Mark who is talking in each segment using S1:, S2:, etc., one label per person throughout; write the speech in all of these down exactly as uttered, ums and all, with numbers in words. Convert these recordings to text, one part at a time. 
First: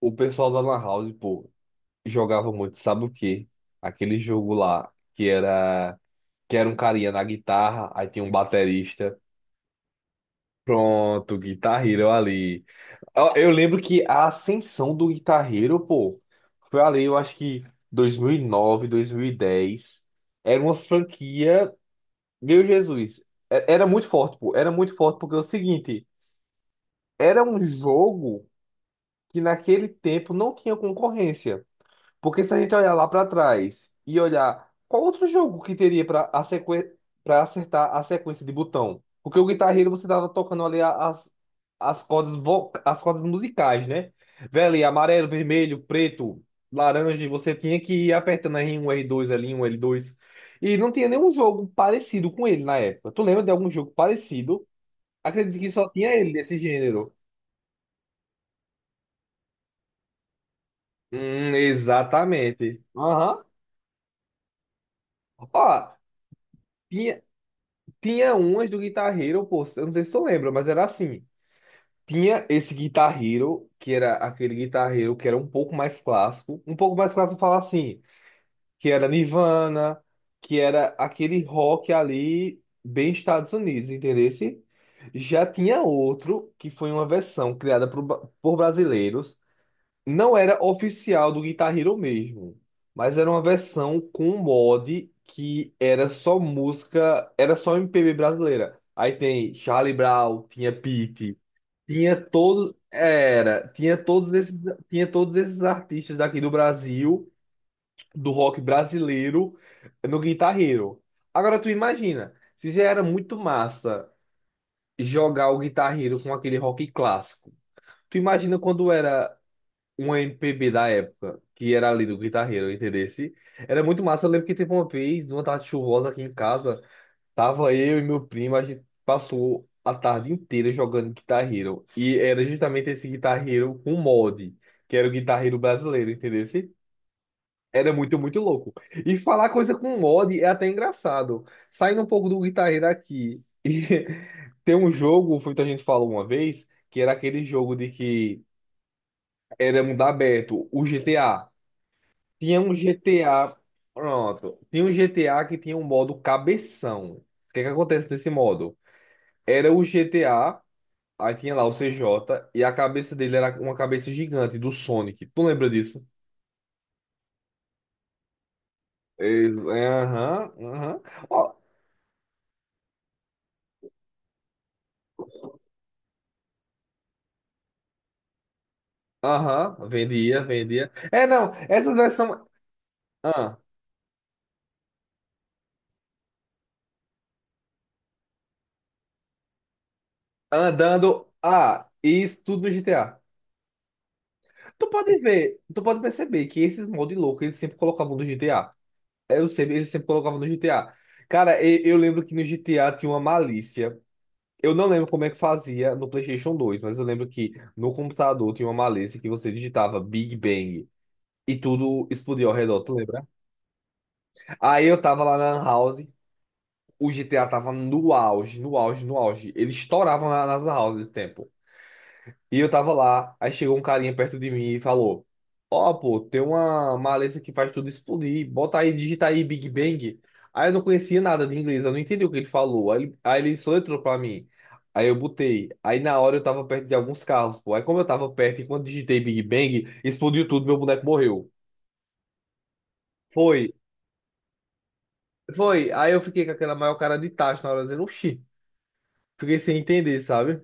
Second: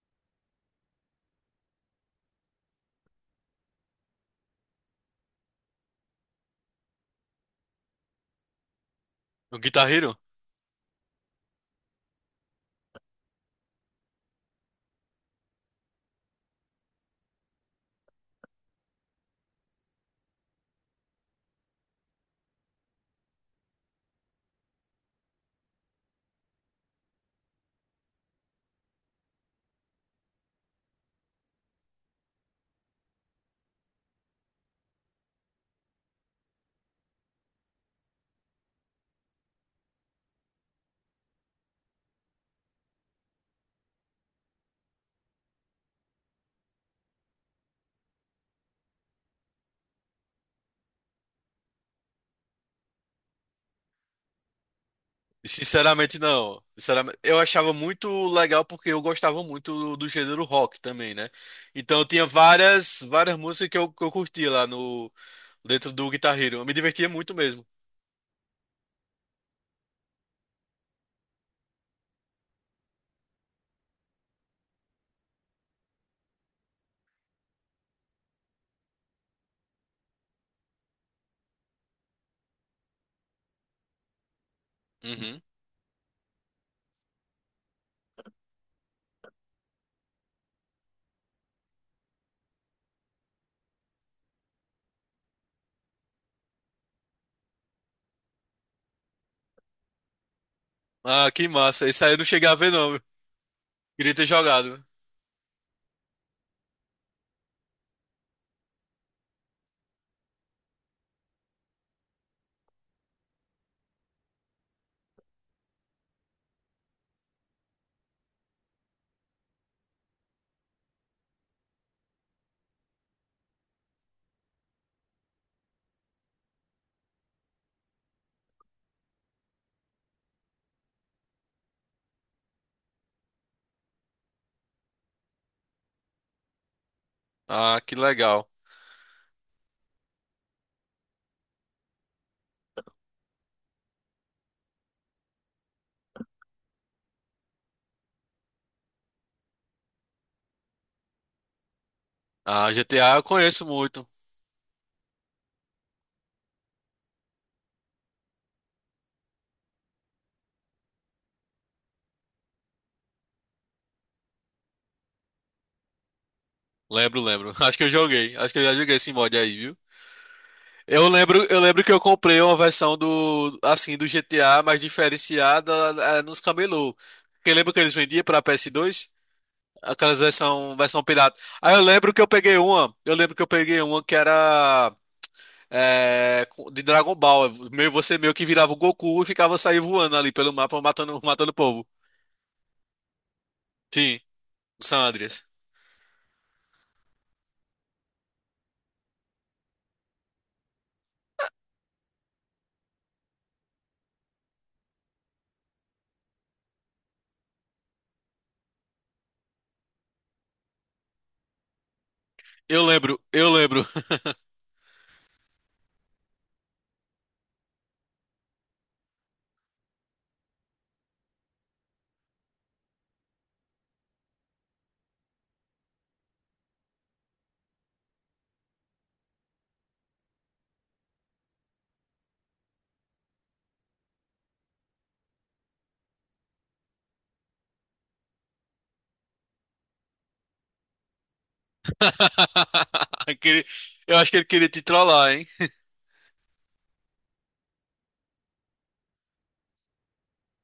S1: O pessoal da Lan House, pô, jogava muito, sabe o quê? Aquele jogo lá que era que era um carinha na guitarra, aí tinha um baterista.
S2: O Guitar Hero?
S1: Pronto, Guitar Hero ali. Eu, eu lembro que a ascensão do Guitar Hero, pô, foi ali. Eu acho que dois dois mil mil e nove, dois mil e dez. Era uma franquia, meu Jesus, é- era muito forte, pô, era muito forte porque é o seguinte, era um jogo que naquele tempo não tinha concorrência. Porque se a gente olhar lá para trás e olhar qual outro jogo que teria para a sequen... para acertar a sequência de botão? Porque o Guitar Hero você tava tocando ali a- as, as cordas vo... as cordas musicais, né? Velho, amarelo, vermelho, preto, laranja, e você tinha que ir apertando r um r dois l um l dois. E não tinha nenhum jogo parecido com ele na época. Tu lembra de algum jogo parecido? Acredito que só tinha
S2: Sinceramente,
S1: ele desse
S2: não.
S1: gênero.
S2: Sinceramente, eu achava muito legal porque eu gostava muito do, do gênero rock também, né?
S1: Hum,
S2: Então tinha
S1: exatamente.
S2: várias, várias
S1: Aham.
S2: músicas que eu, que eu curtia lá no,
S1: Ó,
S2: dentro do Guitar Hero. Eu me divertia
S1: tinha.
S2: muito mesmo.
S1: Tinha umas do Guitar Hero, pô, eu não sei se tu lembra, mas era assim. Tinha esse Guitar Hero, que era aquele Guitar Hero que era um pouco mais clássico. Um pouco mais clássico falar assim, que era Nirvana, que era aquele rock ali bem Estados Unidos, entendeu?
S2: Uhum.
S1: Já tinha outro, que foi uma versão criada por, ba- por brasileiros, não era oficial do Guitar Hero mesmo, mas era uma versão com um mod que era só música, era só M P B brasileira. Aí tem Charlie Brown, tinha
S2: Ah,
S1: Pitty,
S2: que massa. Isso aí eu
S1: tinha
S2: não cheguei a ver,
S1: todos,
S2: não.
S1: era, tinha
S2: Queria ter
S1: todos esses,
S2: jogado.
S1: tinha todos esses artistas daqui do Brasil, do rock brasileiro no Guitar Hero. Agora tu imagina, se já era muito massa jogar o Guitar Hero com aquele rock clássico. Tu imagina quando era uma M P B da época, que era ali do Guitar Hero, entendesse? Era muito massa. Eu lembro que teve uma vez, numa tarde chuvosa aqui em casa, tava eu e meu primo, a gente passou a tarde inteira jogando Guitar Hero. E era justamente esse Guitar Hero com mod, que era o Guitar Hero brasileiro, entendesse?
S2: Ah,
S1: Era
S2: que
S1: muito, muito
S2: legal.
S1: louco. E falar coisa com mod é até engraçado. Saindo um pouco do Guitar Hero aqui. E tem um jogo, foi o que a gente falou uma vez, que era aquele jogo de que era mundo aberto, o G T A. Tinha
S2: Ah,
S1: um
S2: G T A eu
S1: G T A.
S2: conheço muito.
S1: Pronto. Tinha um G T A que tinha um modo cabeção. O que é que acontece nesse modo? Era o G T A, aí tinha lá o C J, e a cabeça dele era uma cabeça gigante do Sonic. Tu lembra disso?
S2: Lembro, lembro. Acho que eu joguei. Acho que eu já joguei esse mod
S1: Ex-
S2: aí, viu?
S1: é, aham, aham.
S2: Eu lembro,
S1: Ó,
S2: eu lembro que eu comprei uma versão do, assim, do G T A mais diferenciada, eh, nos camelô. Porque lembra que eles vendiam para P S dois?
S1: aham,
S2: Aquelas
S1: vendia,
S2: versão,
S1: vendia.
S2: versão
S1: É,
S2: pirata.
S1: não,
S2: Aí eu
S1: essa
S2: lembro que eu
S1: versão.
S2: peguei uma, eu lembro que eu
S1: ah,
S2: peguei uma que era, eh, co- de Dragon Ball. Meio, você meio que virava o Goku e ficava sair voando ali pelo mapa, matando,
S1: Andando.
S2: matando o povo.
S1: Ah, isso tudo no G T A.
S2: Sim, o
S1: Tu
S2: San
S1: pode
S2: Andreas.
S1: ver, tu pode perceber que esses mods loucos eles sempre colocavam no G T A. Eu sempre, ele sempre colocava no G T A. Cara, e- eu lembro que no G T A tinha uma malícia. Eu não lembro como é que fazia no PlayStation dois, mas eu lembro que no computador tinha uma malícia que você digitava Big Bang e tudo explodia ao redor,
S2: Eu
S1: tu
S2: lembro,
S1: lembra?
S2: eu lembro.
S1: Aí eu tava lá na Lan House, o G T A tava no auge, no auge, no auge. Ele estourava na, nas Lan Houses nesse tempo. E eu tava lá, aí chegou um carinha perto de mim e falou: "Ó, pô, tem uma maleza que faz tudo explodir, bota aí, digita aí Big Bang." Aí eu não conhecia nada de inglês, eu não entendi o que ele falou. Aí, ele- aí ele soletrou pra mim. Aí eu botei. Aí na hora eu tava perto de alguns carros, pô. Aí como eu tava perto e quando digitei Big Bang, explodiu tudo, meu boneco morreu. Foi,
S2: Aquele- eu acho que ele queria te trollar, hein?
S1: foi. Aí eu fiquei com aquela maior cara de tacho na hora, dizendo: "Oxi", fiquei sem entender, sabe?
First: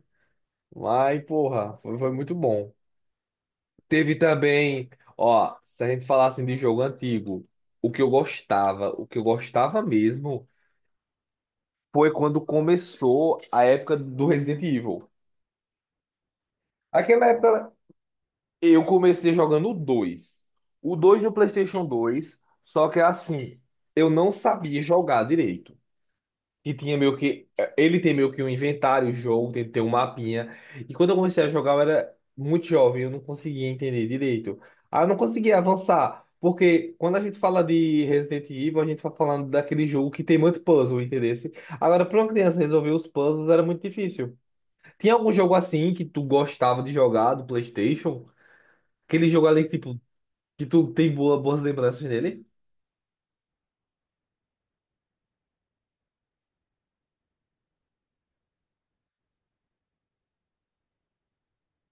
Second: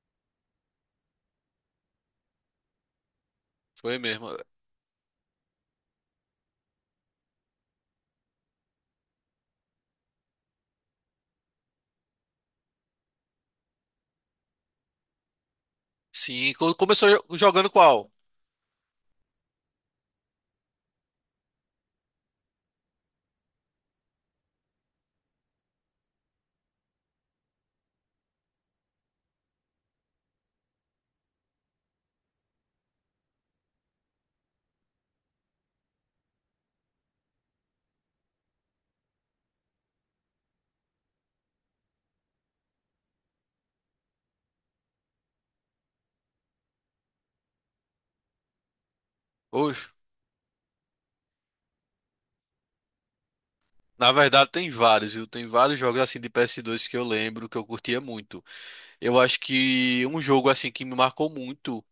S1: Mas, porra, foi, foi muito bom.
S2: Foi
S1: Teve
S2: mesmo.
S1: também, ó, se a gente falar assim de jogo antigo, o que eu gostava, o que eu gostava mesmo, foi quando começou a época do Resident Evil.
S2: Sim, co- começou jo-
S1: Aquela
S2: jogando
S1: época
S2: qual?
S1: eu comecei jogando o dois. O dois no PlayStation dois, só que assim, eu não sabia jogar direito. Que tinha meio que. Eh, Ele tem meio que um inventário, o jogo, tem que ter um mapinha. E quando eu comecei a jogar, eu era muito jovem, eu não conseguia entender direito. Ah, eu não conseguia avançar. Porque quando a gente fala de Resident Evil, a gente tá falando daquele jogo que tem muito puzzle, entendeu? Agora, pra uma criança resolver os puzzles era muito difícil. Tinha algum jogo assim que tu gostava de jogar do PlayStation? Aquele jogo ali que,
S2: Oxe,
S1: tipo, que tu tem boa, boas lembranças dele?
S2: na verdade tem vários, viu? Tem vários jogos assim de P S dois que eu lembro que eu curtia muito. Eu acho que um jogo assim que me marcou muito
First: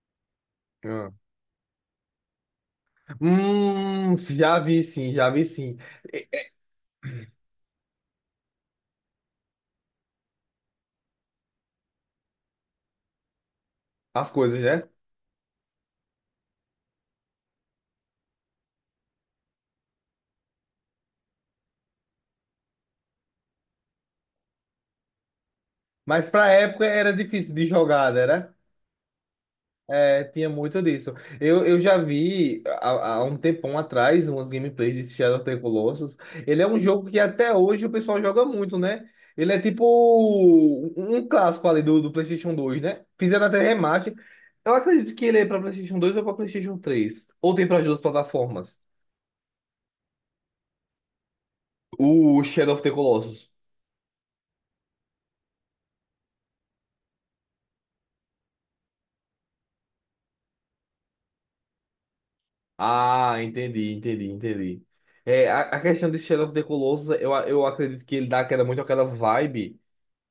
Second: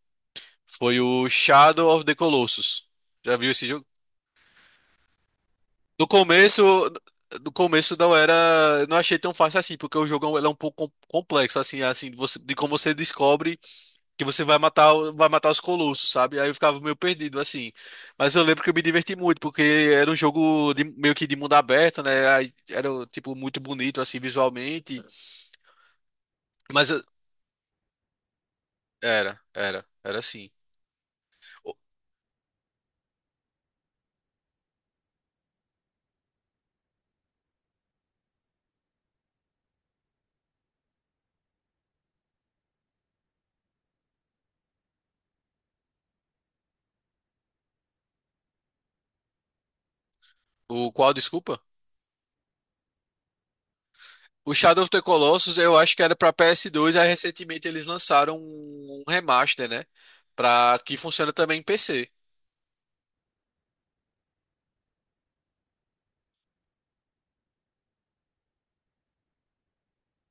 S2: foi
S1: Ah.
S2: o Shadow of the Colossus. Já viu esse jogo?
S1: Hum, já vi sim, já vi sim.
S2: No começo, no começo não era, eu não achei tão fácil assim, porque o jogo ele é um pouco com- complexo assim, assim, de você- de como você descobre que
S1: As
S2: você vai
S1: coisas, né?
S2: matar, o- vai matar os colossos, sabe? Aí eu ficava meio perdido assim. Mas eu lembro que eu me diverti muito, porque era um jogo de- meio que de mundo aberto, né? Aí era tipo muito bonito assim visualmente,
S1: Mas pra época
S2: mas eu-
S1: era difícil de jogar, era?
S2: era, era, era
S1: É, tinha
S2: assim.
S1: muito disso. Eu,
S2: O,
S1: eu já vi há, há um tempão atrás umas gameplays de Shadow of the Colossus. Ele é um jogo que até hoje o pessoal joga muito, né? Ele é tipo um um clássico ali do, do PlayStation dois, né? Fizeram até remaster. Eu acredito que ele é pra PlayStation dois ou pra PlayStation três. Ou tem para as duas plataformas.
S2: o qual, desculpa?
S1: O Shadow of the Colossus.
S2: O Shadow of the Colossus, eu acho que era pra P S dois, aí recentemente eles lançaram um um remaster, né? Pra que funciona também em P C.
S1: Ah, entendi, entendi, entendi. É, a, a questão de Shadow of the Colossus, eu, a- eu acredito que ele dá aquela, muito aquela vibe,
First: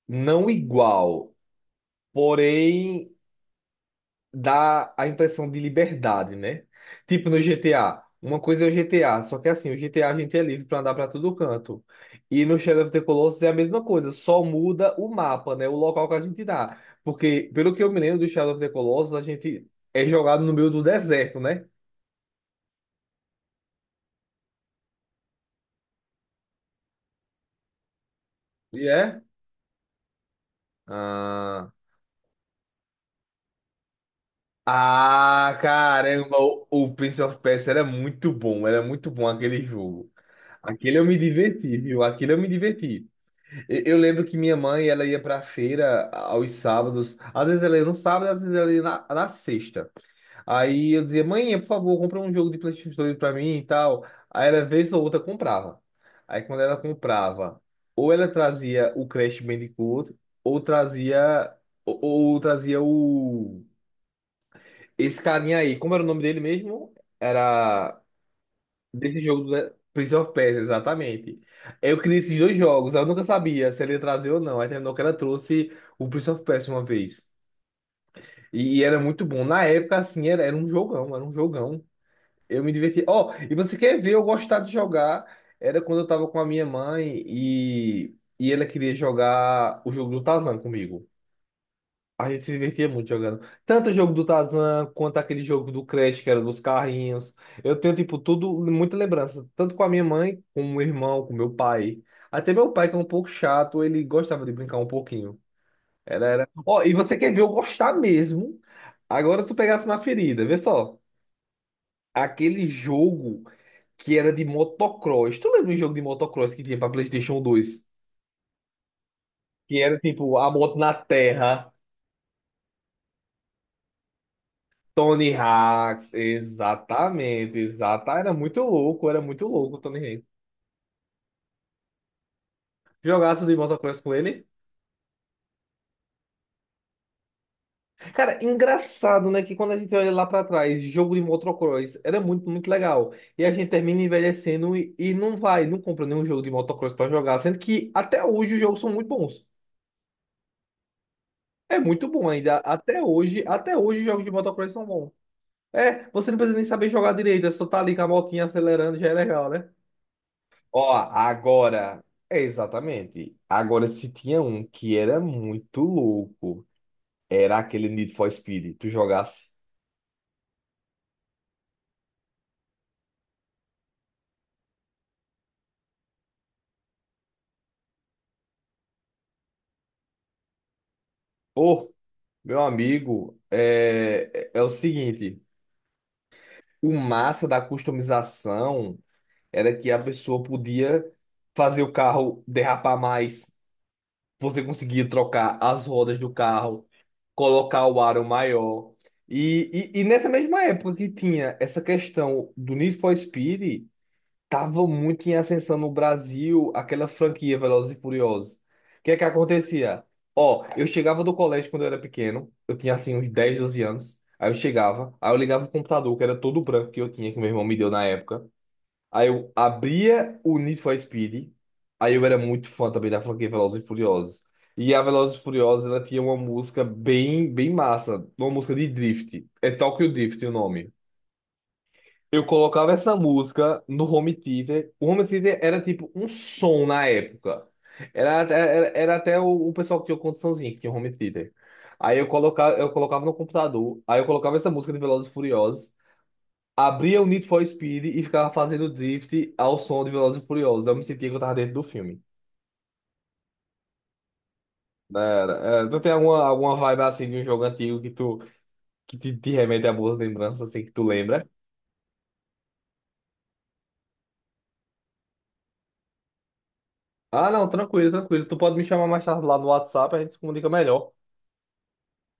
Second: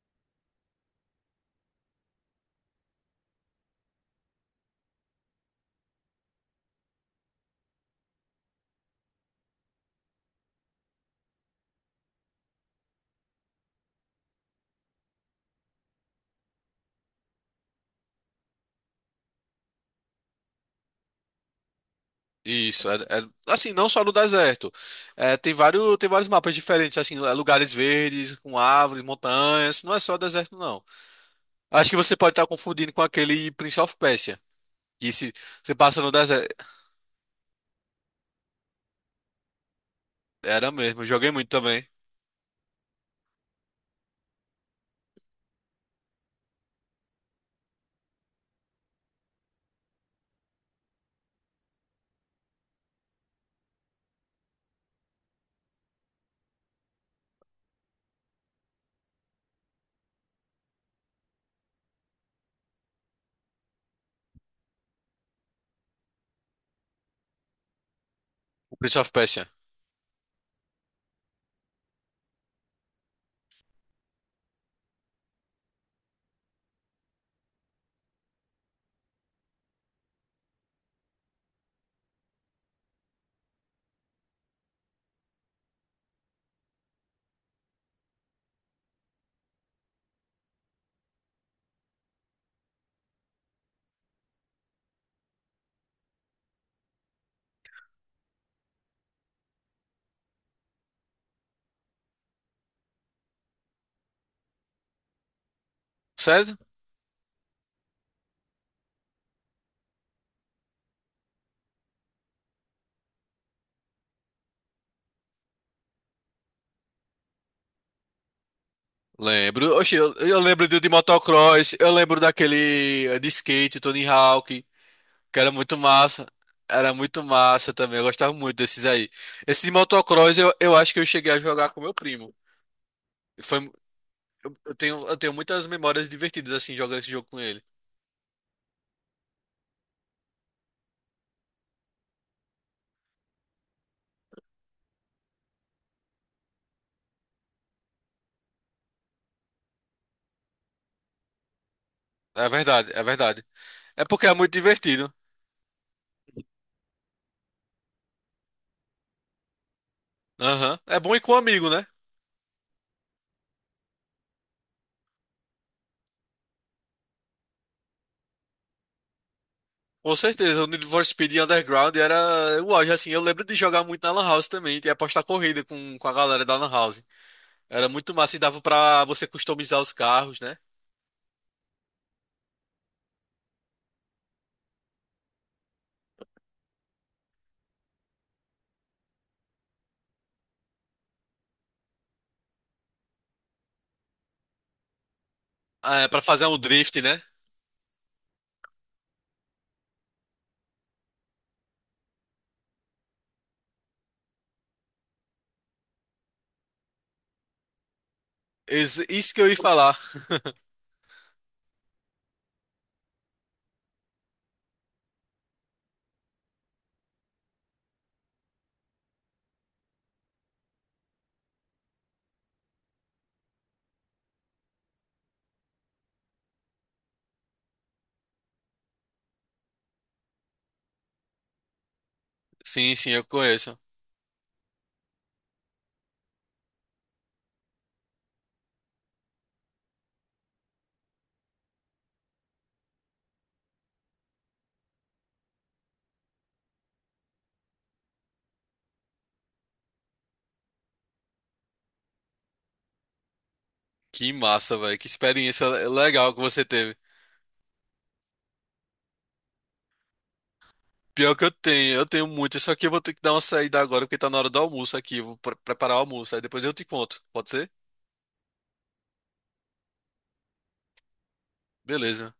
S1: não igual, porém dá a impressão de liberdade, né? Tipo no G T A. Uma coisa é o G T A, só que assim, o GTA a a gente é livre pra andar pra todo canto. E no Shadow of the Colossus é a mesma coisa, só muda o mapa, né? O local que a gente dá. Porque, pelo que eu me lembro do Shadow of the Colossus, a gente é jogado no meio do deserto, né?
S2: Isso, é, é- assim, não só no deserto. É, tem vários, tem vários mapas diferentes, assim, é, lugares verdes, com
S1: E
S2: árvores,
S1: é.
S2: montanhas. Não é só deserto, não.
S1: Ah.
S2: Acho que você pode estar confundindo com aquele Prince of Persia. Que se
S1: Ah,
S2: você passa no
S1: caramba,
S2: deserto.
S1: o, o Prince of Persia era muito bom, era muito bom aquele jogo.
S2: Era
S1: Aquele
S2: mesmo,
S1: eu
S2: eu
S1: me
S2: joguei muito
S1: diverti,
S2: também.
S1: viu? Aquele eu me diverti. E- Eu, lembro que minha mãe, ela ia pra feira aos sábados. Às vezes ela ia no sábado, às vezes ela ia na, na sexta. Aí eu dizia: "Mãe, por favor, compra um jogo de PlayStation dois pra mim e tal." Aí ela, vez ou outra, comprava. Aí quando ela comprava, ou ela trazia o Crash Bandicoot, ou trazia, ou ou trazia o esse carinha aí. Como era o nome dele mesmo? Era
S2: O Prince of
S1: desse jogo
S2: Persia.
S1: do Prince of Persia, exatamente. Eu queria esses dois jogos, eu nunca sabia se ele ia trazer ou não. Aí terminou que ela trouxe o Prince of Persia uma vez. E, e era muito bom. Na época, assim, era, era um jogão, era um jogão. Eu me divertia. Ó, e você quer ver eu gostar de jogar? Era quando eu tava com a minha mãe e, e ela queria jogar o jogo do Tarzan comigo. A gente se divertia muito jogando. Tanto o jogo do Tarzan, quanto aquele jogo do Crash, que era dos carrinhos. Eu tenho, tipo, tudo, muita lembrança. Tanto com a minha mãe, com o meu irmão, com meu pai. Até meu pai, que é um pouco chato, ele gostava de brincar um pouquinho. Era, era.
S2: Certo?
S1: Ó, e você quer ver eu gostar mesmo? Agora tu pegasse na ferida, vê só. Aquele jogo que era de motocross. Tu lembra um jogo de motocross que tinha pra PlayStation dois?
S2: Lembro.
S1: Que
S2: Oxi,
S1: era,
S2: eu,
S1: tipo,
S2: eu
S1: a
S2: lembro
S1: moto
S2: do de
S1: na terra.
S2: motocross, eu lembro daquele eh, de skate, Tony Hawk,
S1: Tony
S2: que era muito
S1: Hawk,
S2: massa. Era muito
S1: exatamente,
S2: massa também, eu
S1: exata. Era
S2: gostava muito
S1: muito
S2: desses aí.
S1: louco, era muito
S2: Esse de
S1: louco o Tony Hawk.
S2: motocross eu, eu acho que eu cheguei a jogar com meu primo.
S1: Jogaço de
S2: Foi,
S1: motocross com ele.
S2: eu tenho, eu tenho muitas memórias divertidas assim jogando esse jogo com ele.
S1: Cara, engraçado, né? Que quando a gente olha lá pra trás, jogo de motocross era muito, muito legal. E a gente termina envelhecendo e, e não vai, não compra nenhum jogo de motocross pra jogar. Sendo que até hoje os jogos são muito bons. É muito bom
S2: É
S1: ainda.
S2: verdade,
S1: Até
S2: é
S1: hoje,
S2: verdade.
S1: até hoje
S2: É
S1: os jogos
S2: porque
S1: de
S2: é muito
S1: motocross são bons.
S2: divertido.
S1: É, você não precisa nem saber jogar direito, é só tá ali com a motinha acelerando, já é legal, né?
S2: Aham.
S1: Ó,
S2: É bom ir com um amigo, né?
S1: agora, é exatamente. Agora, se tinha um que era muito louco, era aquele Need for Speed. Tu jogasse.
S2: Com certeza, o Need for Speed Underground era o auge, assim. Eu lembro de jogar muito na Lan House também, e apostar corrida com, com a galera da Lan House. Era muito massa e dava pra você customizar os carros, né?
S1: Pô, meu amigo, é, é é o seguinte: o massa da customização era que a pessoa podia fazer o carro derrapar mais. Você conseguia trocar as
S2: Ah, é,
S1: rodas
S2: pra
S1: do
S2: fazer um
S1: carro,
S2: drift, né?
S1: colocar o aro maior. E, e, e nessa mesma época que tinha essa questão do Need for Speed. Tava muito em ascensão no Brasil aquela franquia Velozes e Furiosos. O
S2: Isso,
S1: que é que
S2: isso que eu ia falar.
S1: acontecia? Ó, eu chegava do colégio quando eu era pequeno, eu tinha assim uns dez, doze anos. Aí eu chegava, aí eu ligava o computador, que era todo branco que eu tinha, que meu irmão me deu na época. Aí eu abria o Need for Speed. Aí eu era muito fã também da franquia Velozes e Furiosos. E a Velozes e Furiosos, ela tinha uma música bem, bem massa, uma música de drift. É Tokyo Drift o nome. Eu colocava
S2: Sim, sim,
S1: essa
S2: eu conheço.
S1: música no home theater. O home theater era tipo um som na época. Era, era, era até o, o pessoal que tinha condiçãozinha, que tinha home theater. Aí eu colocava, eu colocava no computador, aí eu colocava essa música de Velozes e Furiosos, abria o Need for Speed e ficava fazendo drift ao som de Velozes e Furiosos. Eu me sentia que eu tava dentro do filme.
S2: Que massa, velho. Que
S1: Era,
S2: experiência
S1: era. Tu tem
S2: legal que
S1: alguma,
S2: você
S1: alguma
S2: teve.
S1: vibe assim de um jogo antigo que tu que te, te remete a boas lembranças, assim, que tu
S2: Pior que
S1: lembra?
S2: eu tenho, eu tenho muito. Isso aqui eu vou ter que dar uma saída agora, porque tá na hora do almoço aqui. Eu vou pre- preparar o almoço. Aí depois eu te conto. Pode
S1: Ah, não,
S2: ser?
S1: tranquilo, tranquilo. Tu pode me chamar mais tarde lá no WhatsApp, a gente se comunica melhor.
S2: Beleza.